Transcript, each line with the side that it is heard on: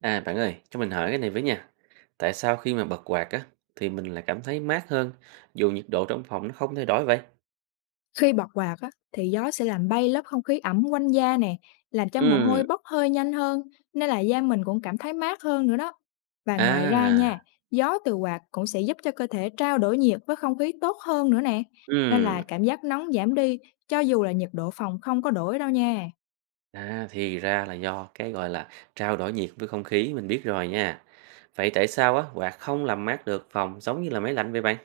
right: À bạn ơi, cho mình hỏi cái này với nha. Tại sao khi mà bật quạt á thì mình lại cảm thấy mát hơn dù nhiệt độ trong phòng nó không thay đổi vậy?
left: Khi bật quạt á, thì gió sẽ làm bay lớp không khí ẩm quanh da nè, làm cho mồ hôi
right: Ừ,
left: bốc hơi nhanh hơn, nên là da mình cũng cảm thấy mát hơn nữa đó. Và ngoài ra
right: à,
left: nha, gió từ quạt cũng sẽ giúp cho cơ thể trao đổi nhiệt với không khí tốt hơn nữa nè, nên là
right: ừ.
left: cảm giác nóng giảm đi cho dù là nhiệt độ phòng không có đổi đâu nha.
right: À thì ra là do cái gọi là trao đổi nhiệt với không khí mình biết rồi nha. Vậy tại sao á quạt không làm mát được phòng giống như là máy lạnh vậy bạn?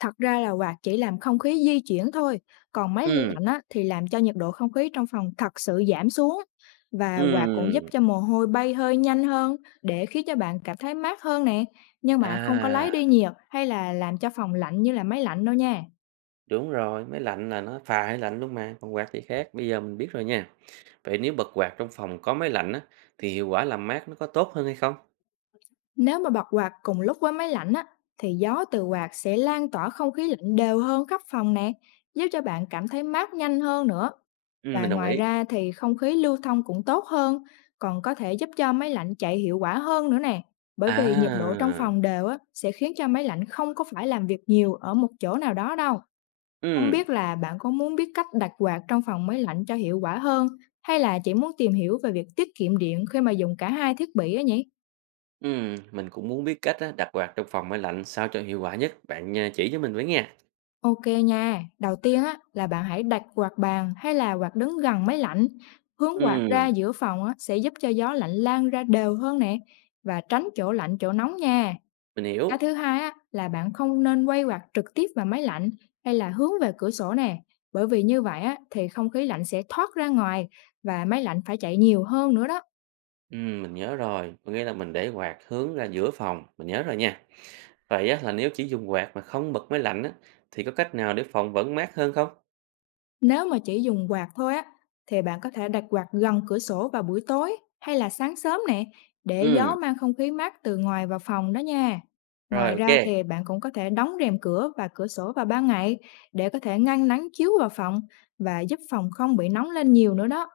left: Thật ra là quạt chỉ làm không khí di chuyển thôi, còn máy
right: Ừ,
left: lạnh á, thì làm cho nhiệt độ không khí trong phòng thật sự giảm xuống. Và quạt cũng giúp
right: ừ.
left: cho mồ hôi bay hơi nhanh hơn để khiến cho bạn cảm thấy mát hơn nè, nhưng mà không có lấy
right: À,
left: đi nhiệt hay là làm cho phòng lạnh như là máy lạnh đâu nha.
right: đúng rồi, máy lạnh là nó pha hơi lạnh luôn mà, còn quạt thì khác. Bây giờ mình biết rồi nha. Vậy nếu bật quạt trong phòng có máy lạnh á thì hiệu quả làm mát nó có tốt hơn hay không?
left: Nếu mà bật quạt cùng lúc với máy lạnh á, thì gió từ quạt sẽ lan tỏa không khí lạnh đều hơn khắp phòng nè, giúp cho bạn cảm thấy mát nhanh hơn nữa. Và
right: Mình đồng
left: ngoài
right: ý.
left: ra thì không khí lưu thông cũng tốt hơn, còn có thể giúp cho máy lạnh chạy hiệu quả hơn nữa nè. Bởi vì nhiệt độ trong
right: À,
left: phòng đều á, sẽ khiến cho máy lạnh không có phải làm việc nhiều ở một chỗ nào đó đâu. Không
right: ừm,
left: biết là bạn có muốn biết cách đặt quạt trong phòng máy lạnh cho hiệu quả hơn hay là chỉ muốn tìm hiểu về việc tiết kiệm điện khi mà dùng cả hai thiết bị á nhỉ?
right: mình cũng muốn biết cách á đặt quạt trong phòng máy lạnh sao cho hiệu quả nhất, bạn, chỉ cho mình với nha.
left: Ok nha, đầu tiên á, là bạn hãy đặt quạt bàn hay là quạt đứng gần máy lạnh. Hướng quạt ra
right: Ừm,
left: giữa phòng á, sẽ giúp cho gió lạnh lan ra đều hơn nè và tránh chỗ lạnh chỗ nóng nha.
right: mình
left: Cái
right: hiểu,
left: thứ hai á, là bạn không nên quay quạt trực tiếp vào máy lạnh hay là hướng về cửa sổ nè. Bởi vì như vậy á, thì không khí lạnh sẽ thoát ra ngoài và máy lạnh phải chạy nhiều hơn nữa đó.
right: mình nhớ rồi, có nghĩa là mình để quạt hướng ra giữa phòng, mình nhớ rồi nha. Vậy á là nếu chỉ dùng quạt mà không bật máy lạnh á, thì có cách nào để phòng vẫn mát hơn không?
left: Nếu mà chỉ dùng quạt thôi á, thì bạn có thể đặt quạt gần cửa sổ vào buổi tối hay là sáng sớm nè, để gió
right: Ừm,
left: mang không khí mát từ ngoài vào phòng đó nha.
right: rồi,
left: Ngoài
right: ok.
left: ra thì bạn cũng có thể đóng rèm cửa và cửa sổ vào ban ngày để có thể ngăn nắng chiếu vào phòng và giúp phòng không bị nóng lên nhiều nữa đó.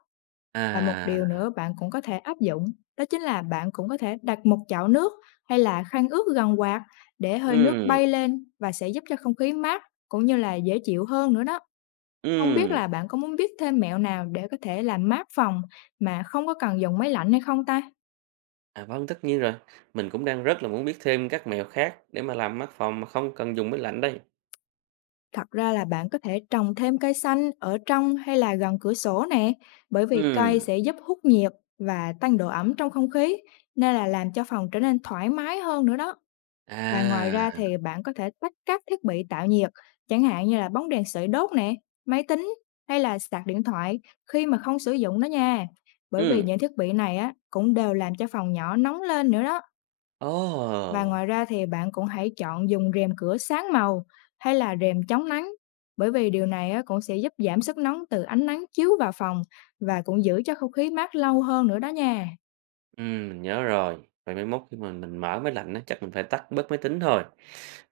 left: Và một
right: À,
left: điều nữa bạn cũng có thể áp dụng, đó chính là bạn cũng có thể đặt một chảo nước hay là khăn ướt gần quạt để hơi nước
right: ừm,
left: bay lên và sẽ giúp cho không khí mát cũng như là dễ chịu hơn nữa đó. Không biết
right: ừm,
left: là bạn có muốn biết thêm mẹo nào để có thể làm mát phòng mà không có cần dùng máy lạnh hay không ta?
right: à, vâng, tất nhiên rồi, mình cũng đang rất là muốn biết thêm các mẹo khác để mà làm mát phòng mà không cần dùng máy lạnh đây.
left: Thật ra là bạn có thể trồng thêm cây xanh ở trong hay là gần cửa sổ nè, bởi vì cây
right: Ừm,
left: sẽ giúp hút nhiệt và tăng độ ẩm trong không khí, nên là làm cho phòng trở nên thoải mái hơn nữa đó. Và ngoài
right: à.
left: ra thì bạn có thể tắt các thiết bị tạo nhiệt, chẳng hạn như là bóng đèn sưởi đốt nè, máy tính hay là sạc điện thoại khi mà không sử dụng nó nha. Bởi vì
right: Ừ,
left: những thiết bị này á cũng đều làm cho phòng nhỏ nóng lên nữa đó.
right: ồ!
left: Và ngoài ra thì bạn cũng hãy chọn dùng rèm cửa sáng màu hay là rèm chống nắng, bởi vì điều này á, cũng sẽ giúp giảm sức nóng từ ánh nắng chiếu vào phòng và cũng giữ cho không khí mát lâu hơn nữa đó nha.
right: Mình nhớ rồi. Vậy mai mốt khi mà mình mở máy lạnh á, chắc mình phải tắt bớt máy tính thôi.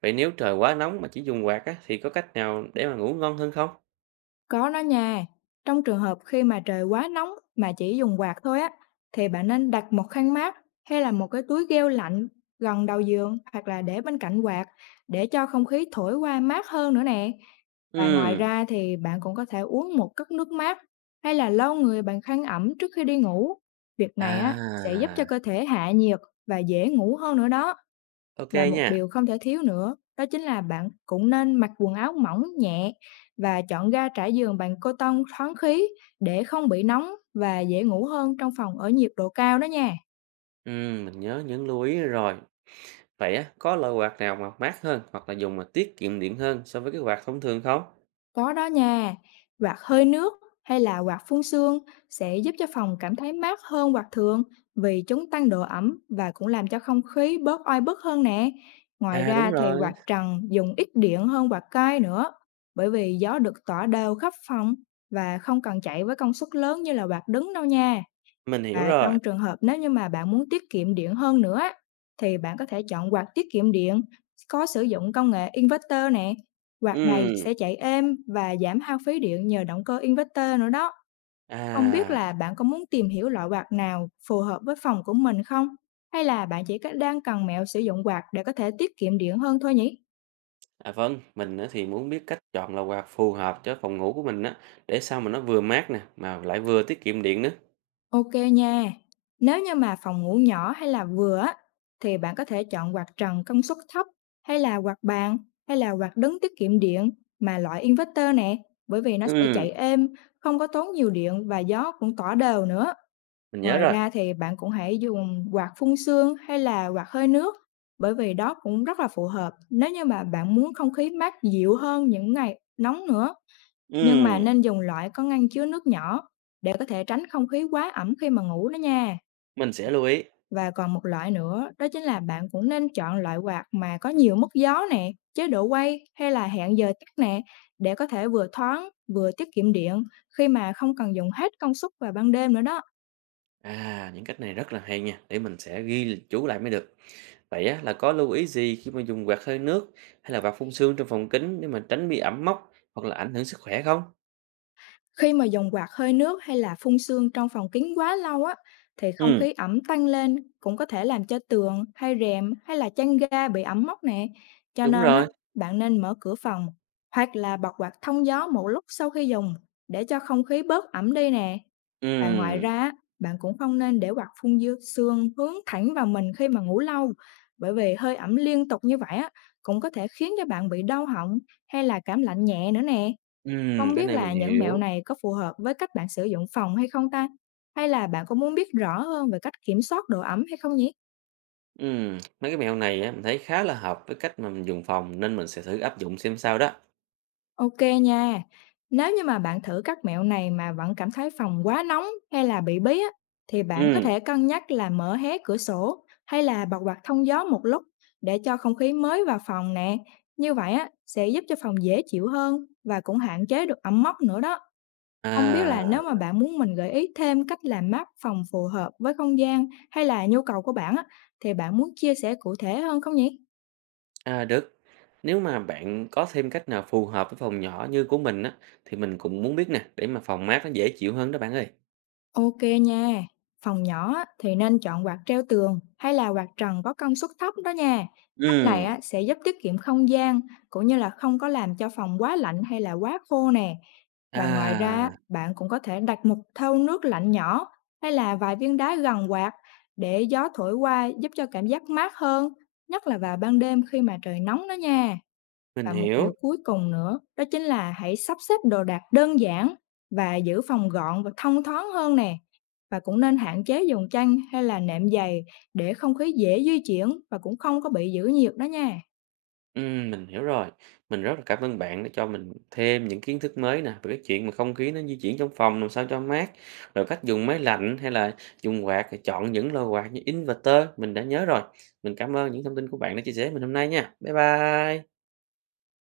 right: Vậy nếu trời quá nóng mà chỉ dùng quạt á, thì có cách nào để mà ngủ ngon hơn không?
left: Có đó nha. Trong trường hợp khi mà trời quá nóng mà chỉ dùng quạt thôi á, thì bạn nên đặt một khăn mát hay là một cái túi gel lạnh gần đầu giường hoặc là để bên cạnh quạt để cho không khí thổi qua mát hơn nữa nè. Và ngoài
right: Ừ,
left: ra thì bạn cũng có thể uống một cốc nước mát hay là lau người bằng khăn ẩm trước khi đi ngủ. Việc này á sẽ giúp cho
right: à,
left: cơ thể hạ nhiệt và dễ ngủ hơn nữa đó.
right: ok
left: Và một
right: nha.
left: điều không thể thiếu nữa, đó chính là bạn cũng nên mặc quần áo mỏng nhẹ và chọn ga trải giường bằng cotton thoáng khí để không bị nóng và dễ ngủ hơn trong phòng ở nhiệt độ cao đó nha.
right: Mình nhớ những lưu ý rồi. Vậy á, có loại quạt nào mà mát hơn hoặc là dùng mà tiết kiệm điện hơn so với cái quạt thông thường không?
left: Có đó nha, quạt hơi nước hay là quạt phun sương sẽ giúp cho phòng cảm thấy mát hơn quạt thường vì chúng tăng độ ẩm và cũng làm cho không khí bớt oi bức hơn nè. Ngoài
right: À, đúng
left: ra thì quạt
right: rồi,
left: trần dùng ít điện hơn quạt cây nữa, bởi vì gió được tỏa đều khắp phòng và không cần chạy với công suất lớn như là quạt đứng đâu nha.
right: mình hiểu
left: Và
right: rồi.
left: trong trường hợp nếu như mà bạn muốn tiết kiệm điện hơn nữa á, thì bạn có thể chọn quạt tiết kiệm điện có sử dụng công nghệ inverter nè. Quạt này
right: Ừ,
left: sẽ chạy êm và giảm hao phí điện nhờ động cơ inverter nữa đó. Không biết
right: à.
left: là bạn có muốn tìm hiểu loại quạt nào phù hợp với phòng của mình không? Hay là bạn đang cần mẹo sử dụng quạt để có thể tiết kiệm điện hơn thôi nhỉ?
right: À vâng, mình á thì muốn biết cách chọn lò quạt phù hợp cho phòng ngủ của mình á, để sao mà nó vừa mát nè, mà lại vừa tiết kiệm điện nữa.
left: Ok nha. Nếu như mà phòng ngủ nhỏ hay là vừa á, thì bạn có thể chọn quạt trần công suất thấp hay là quạt bàn hay là quạt đứng tiết kiệm điện mà loại inverter nè, bởi vì nó sẽ
right: Ừ,
left: chạy êm, không có tốn nhiều điện và gió cũng tỏa đều nữa.
right: mình nhớ
left: Ngoài
right: rồi.
left: ra thì bạn cũng hãy dùng quạt phun sương hay là quạt hơi nước bởi vì đó cũng rất là phù hợp nếu như mà bạn muốn không khí mát dịu hơn những ngày nóng nữa. Nhưng mà
right: Ừ,
left: nên dùng loại có ngăn chứa nước nhỏ để có thể tránh không khí quá ẩm khi mà ngủ đó nha.
right: mình sẽ lưu ý.
left: Và còn một loại nữa, đó chính là bạn cũng nên chọn loại quạt mà có nhiều mức gió nè, chế độ quay hay là hẹn giờ tắt nè, để có thể vừa thoáng vừa tiết kiệm điện khi mà không cần dùng hết công suất vào ban đêm nữa đó.
right: À, những cách này rất là hay nha, để mình sẽ ghi chú lại mới được. Vậy á, là có lưu ý gì khi mà dùng quạt hơi nước hay là quạt phun sương trong phòng kính để mà tránh bị ẩm mốc hoặc là ảnh hưởng sức khỏe không?
left: Khi mà dùng quạt hơi nước hay là phun sương trong phòng kín quá lâu á, thì không
right: Ừ,
left: khí ẩm tăng lên cũng có thể làm cho tường hay rèm hay là chăn ga bị ẩm mốc nè. Cho
right: đúng
left: nên á,
right: rồi.
left: bạn nên mở cửa phòng hoặc là bật quạt thông gió một lúc sau khi dùng để cho không khí bớt ẩm đi nè. Và ngoài
right: Ừ,
left: ra, á, bạn cũng không nên để quạt phun dư sương hướng thẳng vào mình khi mà ngủ lâu, bởi vì hơi ẩm liên tục như vậy á cũng có thể khiến cho bạn bị đau họng hay là cảm lạnh nhẹ nữa nè.
right: ừ,
left: Không
right: cái
left: biết
right: này mình
left: là những mẹo
right: hiểu.
left: này có phù hợp với cách bạn sử dụng phòng hay không ta? Hay là bạn có muốn biết rõ hơn về cách kiểm soát độ ẩm hay không nhỉ?
right: Ừ, mấy cái mẹo này á, mình thấy khá là hợp với cách mà mình dùng phòng nên mình sẽ thử áp dụng xem sao đó.
left: Ok nha. Nếu như mà bạn thử các mẹo này mà vẫn cảm thấy phòng quá nóng hay là bị bí á, thì bạn có
right: Ừm,
left: thể cân nhắc là mở hé cửa sổ hay là bật quạt thông gió một lúc để cho không khí mới vào phòng nè. Như vậy á, sẽ giúp cho phòng dễ chịu hơn và cũng hạn chế được ẩm mốc nữa đó. Không biết là
right: à,
left: nếu mà bạn muốn mình gợi ý thêm cách làm map phòng phù hợp với không gian hay là nhu cầu của bạn á, thì bạn muốn chia sẻ cụ thể hơn không nhỉ?
right: à, được. Nếu mà bạn có thêm cách nào phù hợp với phòng nhỏ như của mình á, thì mình cũng muốn biết nè, để mà phòng mát nó dễ chịu hơn đó bạn ơi.
left: Ok nha, phòng nhỏ á, thì nên chọn quạt treo tường hay là quạt trần có công suất thấp đó nha. Cách này
right: Ừm,
left: á, sẽ giúp tiết kiệm không gian cũng như là không có làm cho phòng quá lạnh hay là quá khô nè. Và ngoài ra,
right: à,
left: bạn cũng có thể đặt một thau nước lạnh nhỏ hay là vài viên đá gần quạt để gió thổi qua giúp cho cảm giác mát hơn, nhất là vào ban đêm khi mà trời nóng đó nha.
right: mình
left: Và một
right: hiểu,
left: điều cuối cùng nữa, đó chính là hãy sắp xếp đồ đạc đơn giản và giữ phòng gọn và thông thoáng hơn nè. Và cũng nên hạn chế dùng chăn hay là nệm dày để không khí dễ di chuyển và cũng không có bị giữ nhiệt đó nha.
right: mình hiểu rồi. Mình rất là cảm ơn bạn đã cho mình thêm những kiến thức mới nè, về cái chuyện mà không khí nó di chuyển trong phòng làm sao cho mát, rồi cách dùng máy lạnh hay là dùng quạt, rồi chọn những lò quạt như inverter, mình đã nhớ rồi. Mình cảm ơn những thông tin của bạn đã chia sẻ với mình hôm nay nha. Bye bye.